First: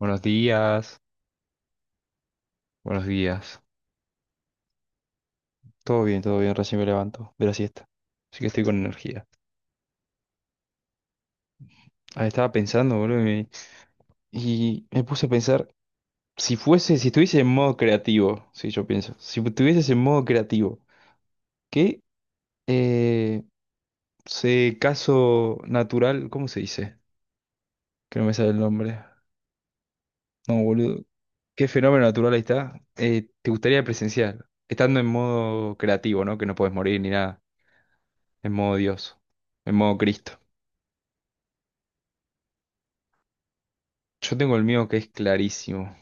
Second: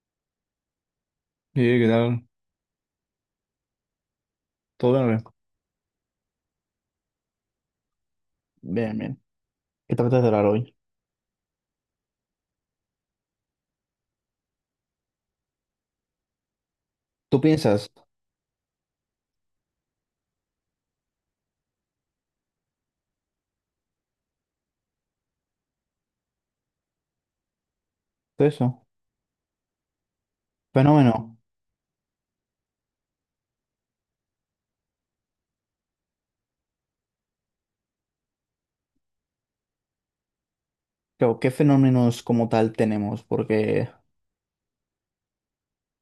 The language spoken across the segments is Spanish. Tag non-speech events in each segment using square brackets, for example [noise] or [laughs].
Buenos días, Sí, ¿qué tal? buenos días. ¿Todo bien o qué? Todo bien, recién me levanto de la siesta. Así que estoy con Bien, bien. energía. ¿Qué te apetece hablar hoy? Ah, estaba pensando, boludo, y me puse a pensar, si estuviese ¿Tú en modo piensas creativo, sí, yo pienso, si estuvieses en modo creativo, ¿qué eh, caso natural, ¿cómo se dice? Que no me de sale el eso? nombre. No, boludo. Fenómeno. ¿Qué fenómeno natural ahí está? ¿Te gustaría presenciar? Estando en modo creativo, ¿no? Que no puedes morir ni nada. En modo Dios, en modo Cristo. Claro, ¿qué fenómenos como tal tenemos? Porque, Yo tengo el mío que es clarísimo,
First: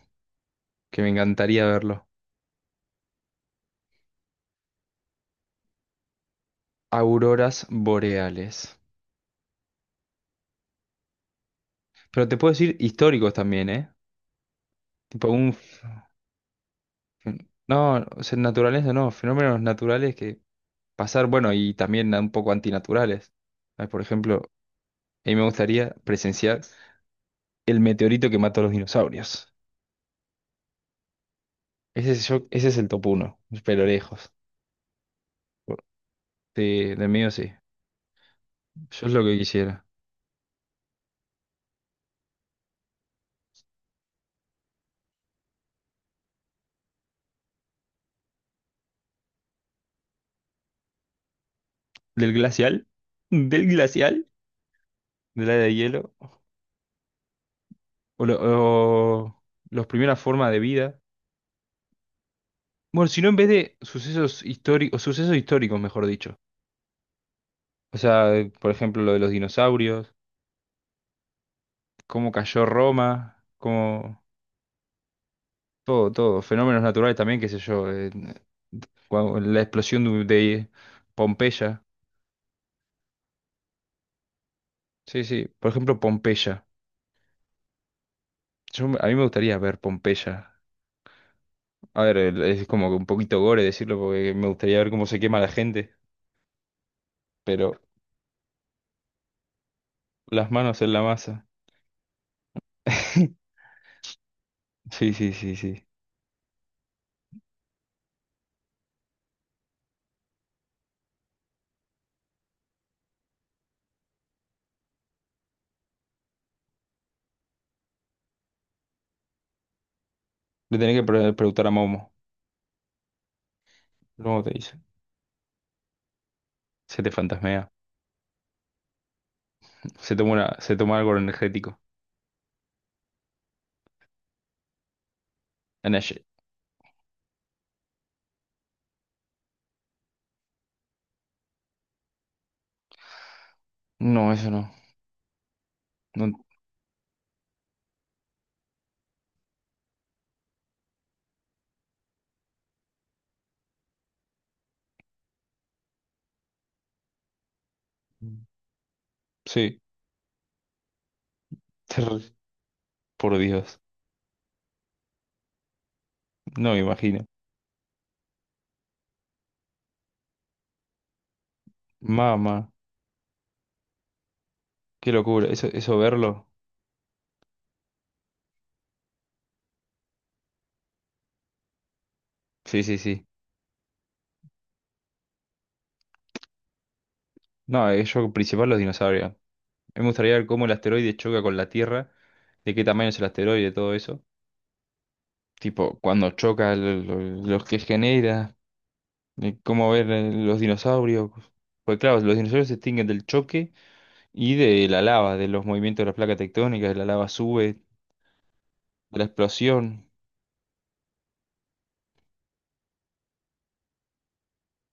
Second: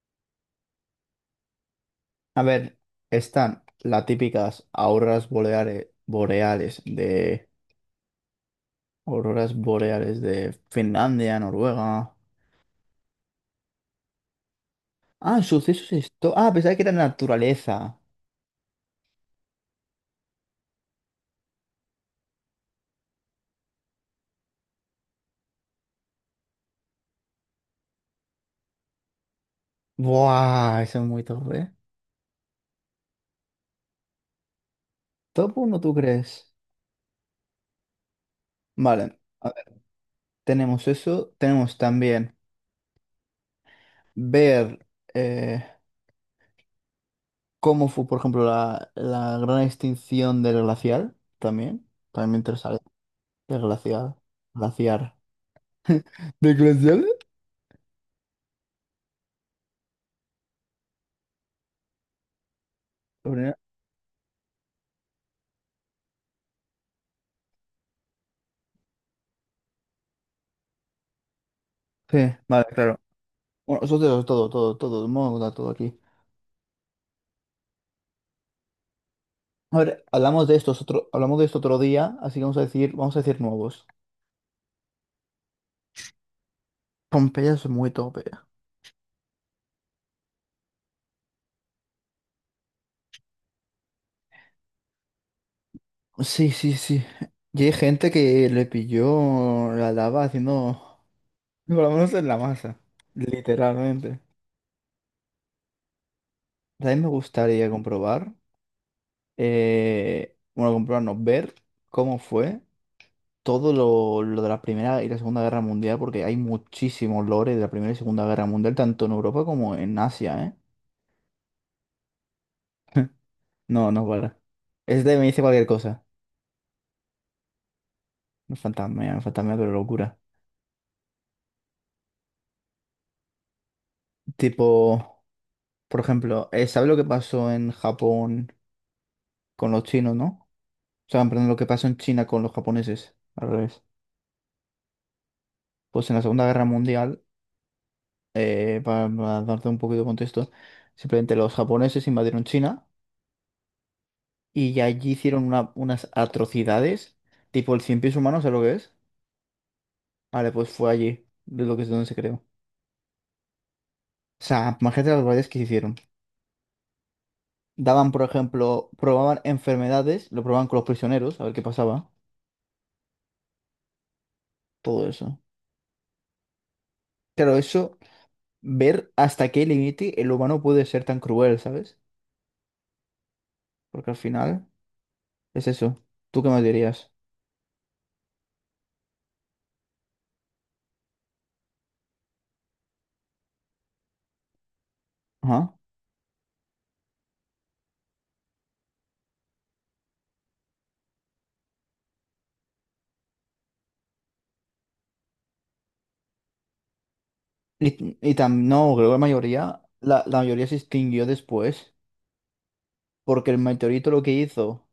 que me encantaría verlo. a ver, están las típicas auroras boreales, boreales de Auroras boreales. auroras boreales de Finlandia, Noruega. Pero te puedo decir históricos también, ¿eh? Tipo Ah, un... f- sucesos esto. Ah, pensaba que era naturaleza. No, o sea, naturaleza no, fenómenos naturales que pasar, bueno, y también un poco antinaturales. Ah, por ejemplo, a mí me gustaría presenciar el meteorito que mató a los dinosaurios. Buah, eso es muy top, ¿eh? Ese es el top uno, pero lejos. Top Sí, uno, ¿tú crees? del mío sí, yo es Vale, lo que a ver, quisiera. tenemos eso. Tenemos también ver. eh, Cómo fue, por ejemplo, la gran extinción del glacial también. También ¿Del me interesaría. glacial? El ¿Del glacial. glacial? Glaciar. ¿Del área de hielo? ¿De glacial? o, lo- o las primeras formas de vida. Bueno, sino en vez Sobre... de sucesos históricos, mejor dicho. O sea, por ejemplo, lo de los dinosaurios, Sí, cómo vale, cayó claro. Roma, Bueno, eso cómo es todo, todo, todo, vamos a contar todo aquí. todo, todo, fenómenos naturales también, qué sé yo, la A explosión ver, de, hablamos de de estos otro, hablamos de esto otro Pompeya. día, así que vamos a decir nuevos. Sí, sí, por ejemplo, Pompeya. Pompeya es muy tope. A mí me gustaría ver Pompeya. A ver, es como que un poquito gore decirlo porque me gustaría ver cómo se quema la gente, Sí, sí, sí. Y pero hay gente que le pilló la lava las manos en la haciendo, masa. [laughs] por lo menos en la masa, [laughs] literalmente. Sí, sí, sí, sí. También me gustaría comprobar. Bueno, comprarnos, ver cómo fue todo lo de la Primera y la Segunda Guerra Mundial, porque hay muchísimos lores de la Primera y Segunda Guerra Mundial, tanto en Europa como en Asia. Le tenés que preguntar a Momo. ¿Eh? [laughs] No, no para. Luego te dice. Este me dice cualquier cosa. Se te fantasmea. No fantasma, fantasma, pero Se locura. toma una, se toma algo energético. Tipo, por Energy. ejemplo, ¿sabes lo que pasó en Japón con los chinos, no? O sea, perdón, lo que pasó en China con los japoneses, al revés. No, eso no. Pues en la No. Segunda Guerra Mundial para darte un poquito de contexto, simplemente los japoneses invadieron China y allí hicieron unas atrocidades, tipo el cien pies humano, ¿sabes lo que es? Sí. Vale, pues fue allí, de lo que es donde se Ter- creó. Por Dios. O sea, imagínate las barbaridades que se hicieron. No me imagino. Daban, por ejemplo, probaban enfermedades, lo probaban con los prisioneros, a ver qué pasaba, Mamá. todo Qué eso. locura. Eso verlo. Claro, eso, ver hasta qué límite el humano puede ser tan cruel, ¿sabes? Sí, sí, sí. Porque al final es eso. ¿Tú qué me dirías? No, yo principal los dinosaurios. A mí me gustaría ver cómo el asteroide choca con la Tierra. De qué tamaño es el asteroide, todo eso. Ajá. Tipo, cuando choca, lo que genera. Cómo ver los dinosaurios. Pues claro, los dinosaurios se extinguen del choque y de la lava, de los movimientos de las placas tectónicas, de la lava sube, Y tam... no, creo que de la la mayoría, explosión. la mayoría se extinguió después, porque el meteorito lo que hizo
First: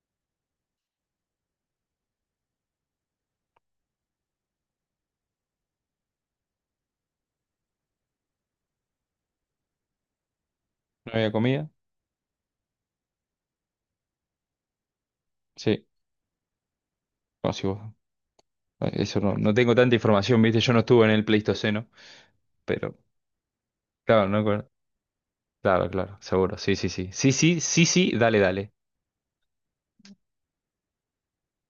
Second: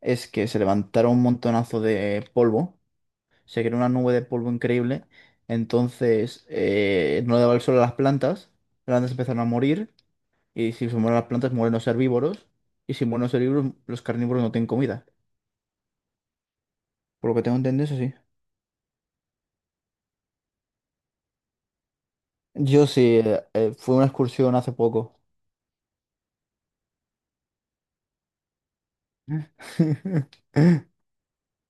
es que se levantaron un montonazo de polvo, se creó una nube de polvo increíble, entonces no le daba el sol a las plantas empezaron a morir, y si se ¿No mueren las había plantas, comida? mueren los herbívoros, y si mueren los herbívoros, los carnívoros no tienen comida. Sí, Por lo que no, tengo sí, entendido, eso sí. Eso no, no tengo tanta información, ¿viste? Yo no estuve en el Pleistoceno, Yo pero sí, fue una claro, no, excursión hace poco. claro, claro, seguro. Sí, sí, sí. Sí, sí, sí, sí, dale, dale. [laughs]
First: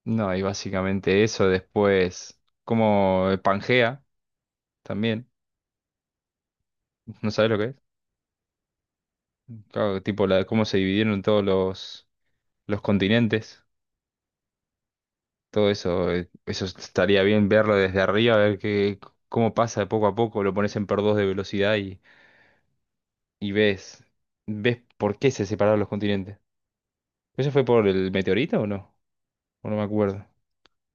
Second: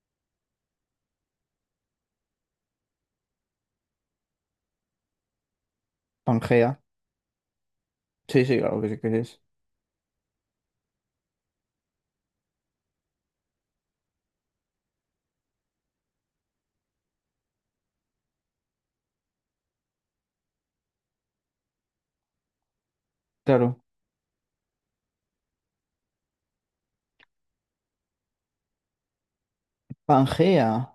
No, y básicamente eso después, como el Pangea también, Pangea. ¿no sabes lo que es? Sí, sí, claro que sí que es. Claro, tipo cómo se dividieron todos los continentes. Todo eso, eso estaría bien verlo desde arriba, a ver qué, cómo pasa de poco a poco, lo pones en por dos de velocidad y Claro. ves por qué se separaron los continentes. ¿Eso fue por el meteorito o no? O no me acuerdo. Pangea,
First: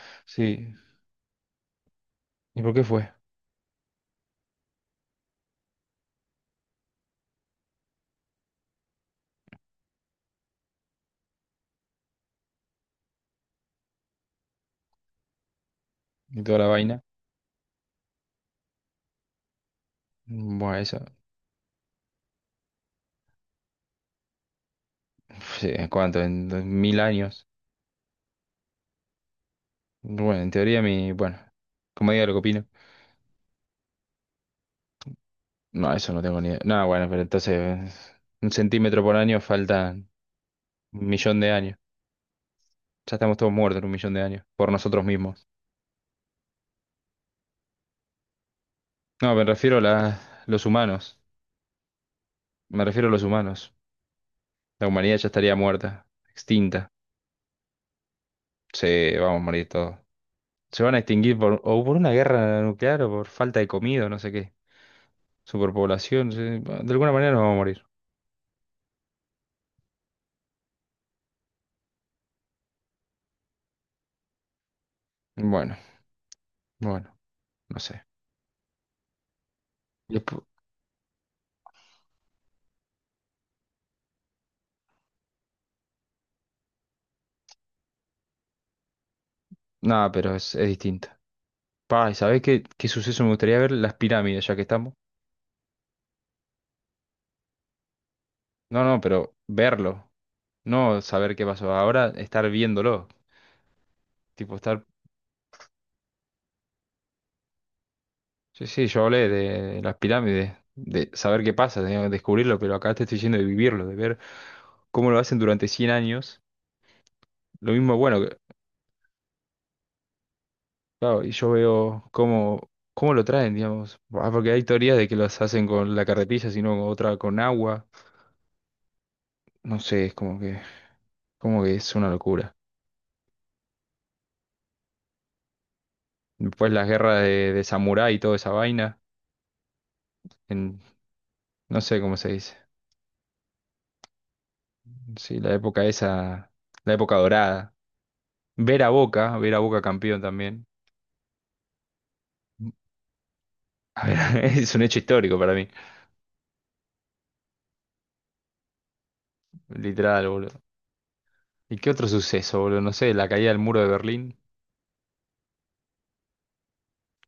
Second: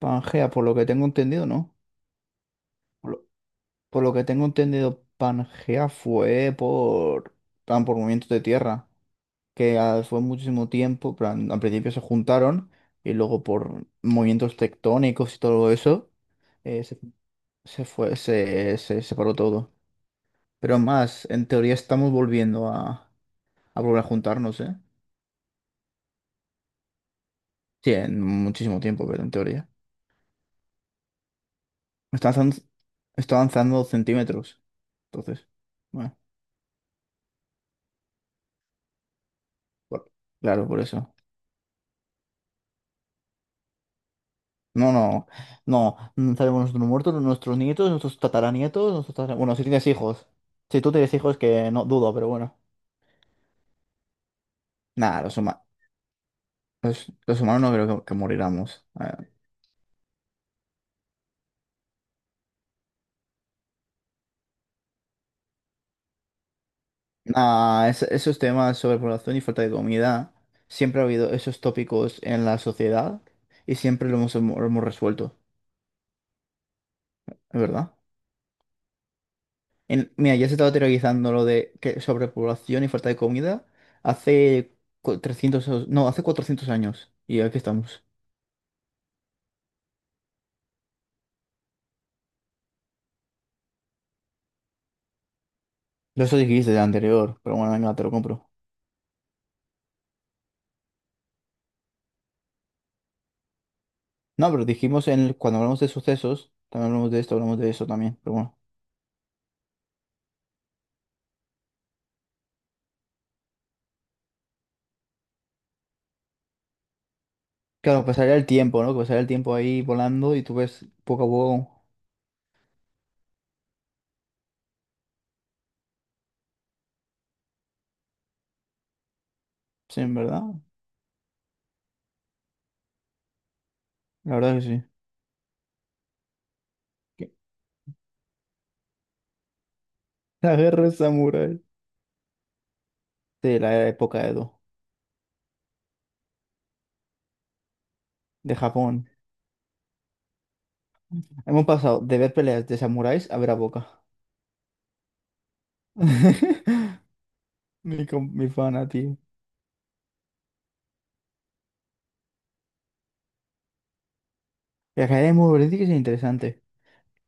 Pangea, por Sí. lo que tengo entendido, ¿no? ¿Y por qué fue? Por lo, por lo que tengo entendido, Pangea fue por, plan, por movimientos de tierra, que fue muchísimo tiempo, plan, al principio se juntaron y luego por movimientos tectónicos y todo eso, Y toda la eh, se, vaina. se fue, se separó todo. Bueno, Pero eso, más, en teoría estamos volviendo a volver a juntarnos, ¿eh? [laughs] sí, ¿en cuánto? En 2000 años. Sí, en muchísimo tiempo, pero en teoría. Bueno, en teoría, como diga Está lo que avanzando, opino. está avanzando centímetros, entonces. No, eso Bueno. no tengo ni idea. No, bueno, pero entonces 1 cm por año Bueno, faltan claro, por un eso. millón de años. Ya estamos todos muertos en 1 millón de años, por No, nosotros no, mismos. no, no sabemos nuestros muertos, nuestros nietos, nuestros tataranietos, nuestros No, tatara... me Bueno, si refiero a tienes hijos. los Si tú tienes humanos. hijos, que no dudo, pero bueno. Me refiero a los humanos. La humanidad Nada, ya estaría muerta, extinta. Los humanos no creo que moriramos. Ah, Se vamos a morir todos. Se van a extinguir por, o por una guerra nuclear o por falta de comida, no sé qué. Superpoblación, sí. Bueno, de alguna manera nos vamos a morir. nada, esos temas sobre población y falta de comida, siempre ha habido esos tópicos en la sociedad y siempre lo hemos resuelto, Bueno, bueno, ¿es no verdad? sé. En... mira, Despu- ya se estaba teorizando lo de que sobrepoblación y falta de comida hace 300, no, hace 400 años. Y aquí estamos. Nada, pero es distinto. Pa, ¿y sabés qué, qué suceso me gustaría ver? Las pirámides, ya que estamos. No, eso dijiste de anterior, pero bueno, venga, te lo compro. No, no, pero verlo. No saber qué pasó. Ahora estar viéndolo. No, Tipo, pero estar. dijimos en el... cuando hablamos de sucesos, también hablamos de esto, hablamos de eso también, pero bueno. Sí, sí, yo hablé de las pirámides, de saber qué pasa, de descubrirlo, pero acá te estoy diciendo de vivirlo, de ver cómo lo hacen durante 100 años. Lo mismo, Claro, bueno, pasaría el tiempo, ¿no? Que pasaría el tiempo ahí volando y tú ves claro, poco a y yo poco. veo cómo lo traen, digamos. Ah, porque hay teorías de que las hacen con la carretilla, sino con otra con agua. No Sí, sé, es en como verdad. que, como que es una locura. La verdad que sí. Después las guerras ¿Qué? de samurái y toda esa vaina, La en, guerra de samurái. no sé cómo se dice. Sí, la época Edo, Sí, la época esa, la época dorada. de Ver a Japón. Boca, ver a Boca campeón también. Hemos pasado de ver peleas de samuráis a ver a Boca. A ver, [laughs] es un hecho histórico para mí. [laughs] Mi, com... mi pana, tío. Literal, boludo. ¿Y qué otro suceso, boludo? No sé, la caída del muro de Berlín. La carrera de Morency que es interesante.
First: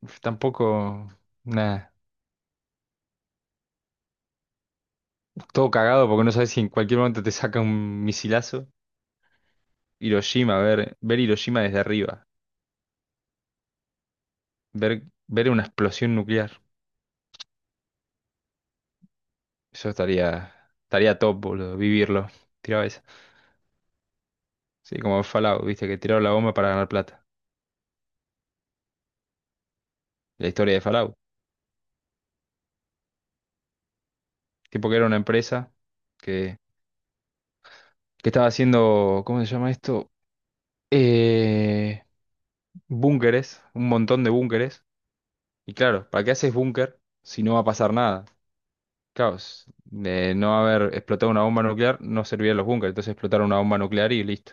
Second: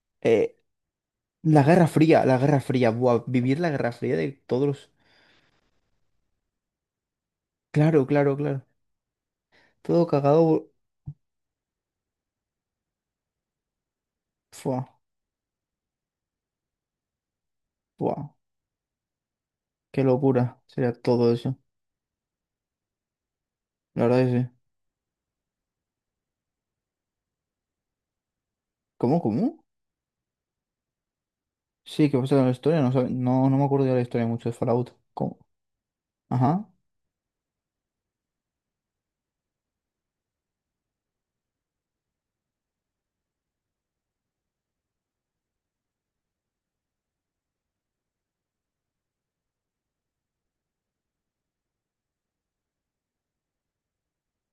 Uf, Eh, tampoco. la Guerra Nada. Fría, la Guerra Fría. Buah, vivir la Guerra Fría de todos los... Todo cagado porque no sabes si en cualquier momento te saca un Claro, claro, claro. misilazo. Todo Hiroshima, cagado. ver Hiroshima desde arriba. Fua, Ver, ver una explosión nuclear. buah. Eso Qué estaría. locura sería Estaría todo top, eso. boludo. Vivirlo. Tiraba esa. La verdad es que sí. Sí, como Fallout, viste, que tiraron la bomba para ganar plata. ¿Cómo, cómo? La historia de Fallout. Sí, ¿qué pasa con la historia? No, sabe... no, no me acuerdo de la historia mucho de Tipo que Fallout. era una ¿Cómo? empresa que, Ajá. que estaba haciendo. ¿Cómo se llama esto? Eh. Búnkeres, un montón de búnkeres. Y claro, ¿para qué haces búnker si no va a pasar nada? Claro, de no haber explotado una bomba nuclear no servían los búnkeres, entonces explotaron una bomba nuclear y listo.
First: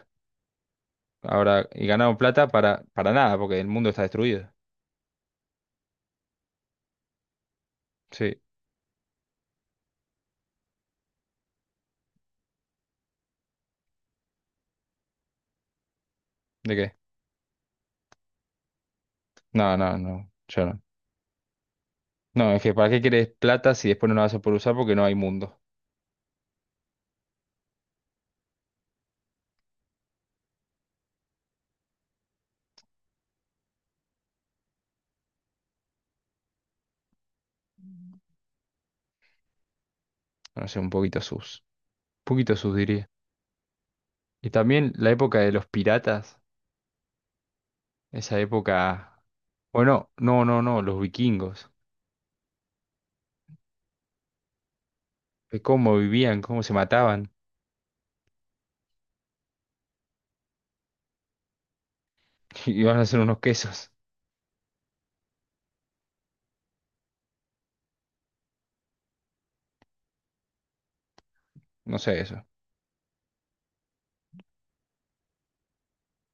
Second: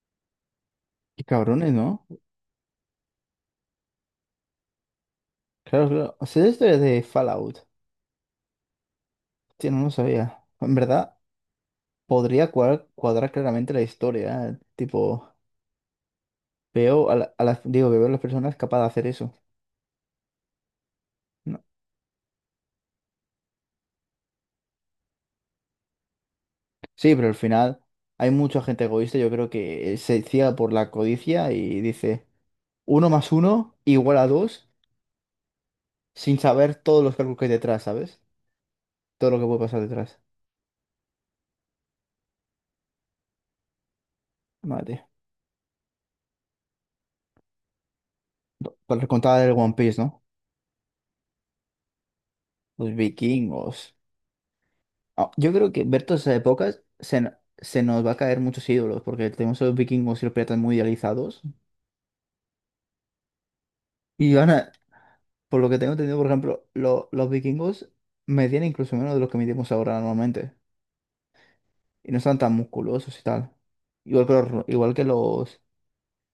Qué Ahora, cabrones, y ¿no? ganaron plata para nada, porque el mundo está destruido. Claro, claro. O sea, la historia de Fallout. Sí, Tío, no lo sabía. En verdad, podría cuadrar, cuadrar claramente la historia. ¿Eh? Tipo... ¿de qué? Veo a, la... a las, digo que veo a las personas capaces de hacer eso. No, no, no, yo no. ¿No? No, es que ¿para qué querés plata si después no la vas a poder usar porque no hay mundo? Sí, pero al final hay mucha gente egoísta, yo creo que se ciega por la codicia y dice uno más uno igual a dos, sin saber todos los cálculos que hay detrás, ¿sabes? Todo lo que puede pasar detrás. No sé, un poquito sus. Un poquito sus diría. Y también Madre. la época de los piratas, esa Para época. contar el One Piece, Bueno, ¿no? no, no, no, los vikingos. Los vikingos. Ah, yo De creo que cómo ver todas esas vivían, cómo se épocas se, mataban, n... se nos va a caer muchos ídolos, porque tenemos a los vikingos y los piratas muy idealizados. [laughs] y van a hacer unos quesos. Y van a, por lo que tengo entendido, por ejemplo, los vikingos medían incluso menos de lo que medimos ahora normalmente. No Y no sé están eso, tan musculosos y tal. Igual que igual que los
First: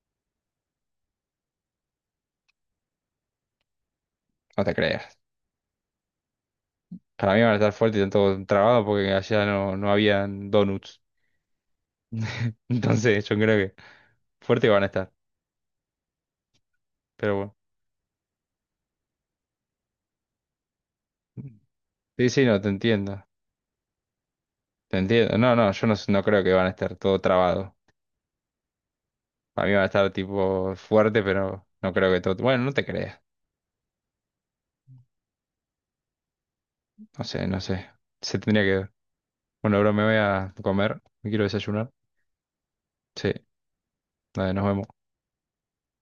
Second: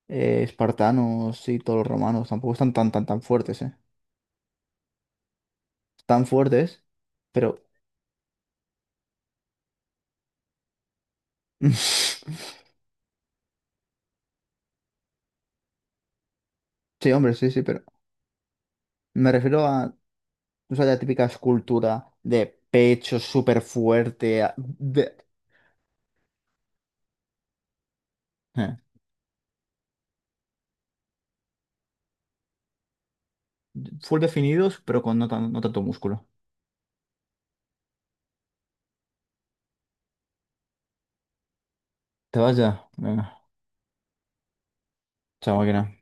espartanos y todos los romanos, tampoco están tan, tan, tan fuertes, ¿eh? no te creas. Están fuertes, Para mí van a pero... estar fuertes y están todos trabados porque allá no habían donuts. [laughs] [laughs] Entonces yo creo que fuertes van a estar, Sí, hombre, pero sí, bueno. sí, pero me refiero a, o sea, la típica escultura Sí, sí, de no, te pecho entiendo. súper fuerte, Te entiendo. No, no, yo no, no creo que van a estar todo trabado. eh, Para mí van a estar tipo fuerte, pero no creo que todo. Bueno, no te creas. full definidos, pero con no, no tanto músculo. No sé, no sé. Se tendría que ver. Bueno, bro, me voy a comer. Me quiero desayunar. ¿Te vas ya? Sí, Venga, dale, nos vemos. chao, máquina.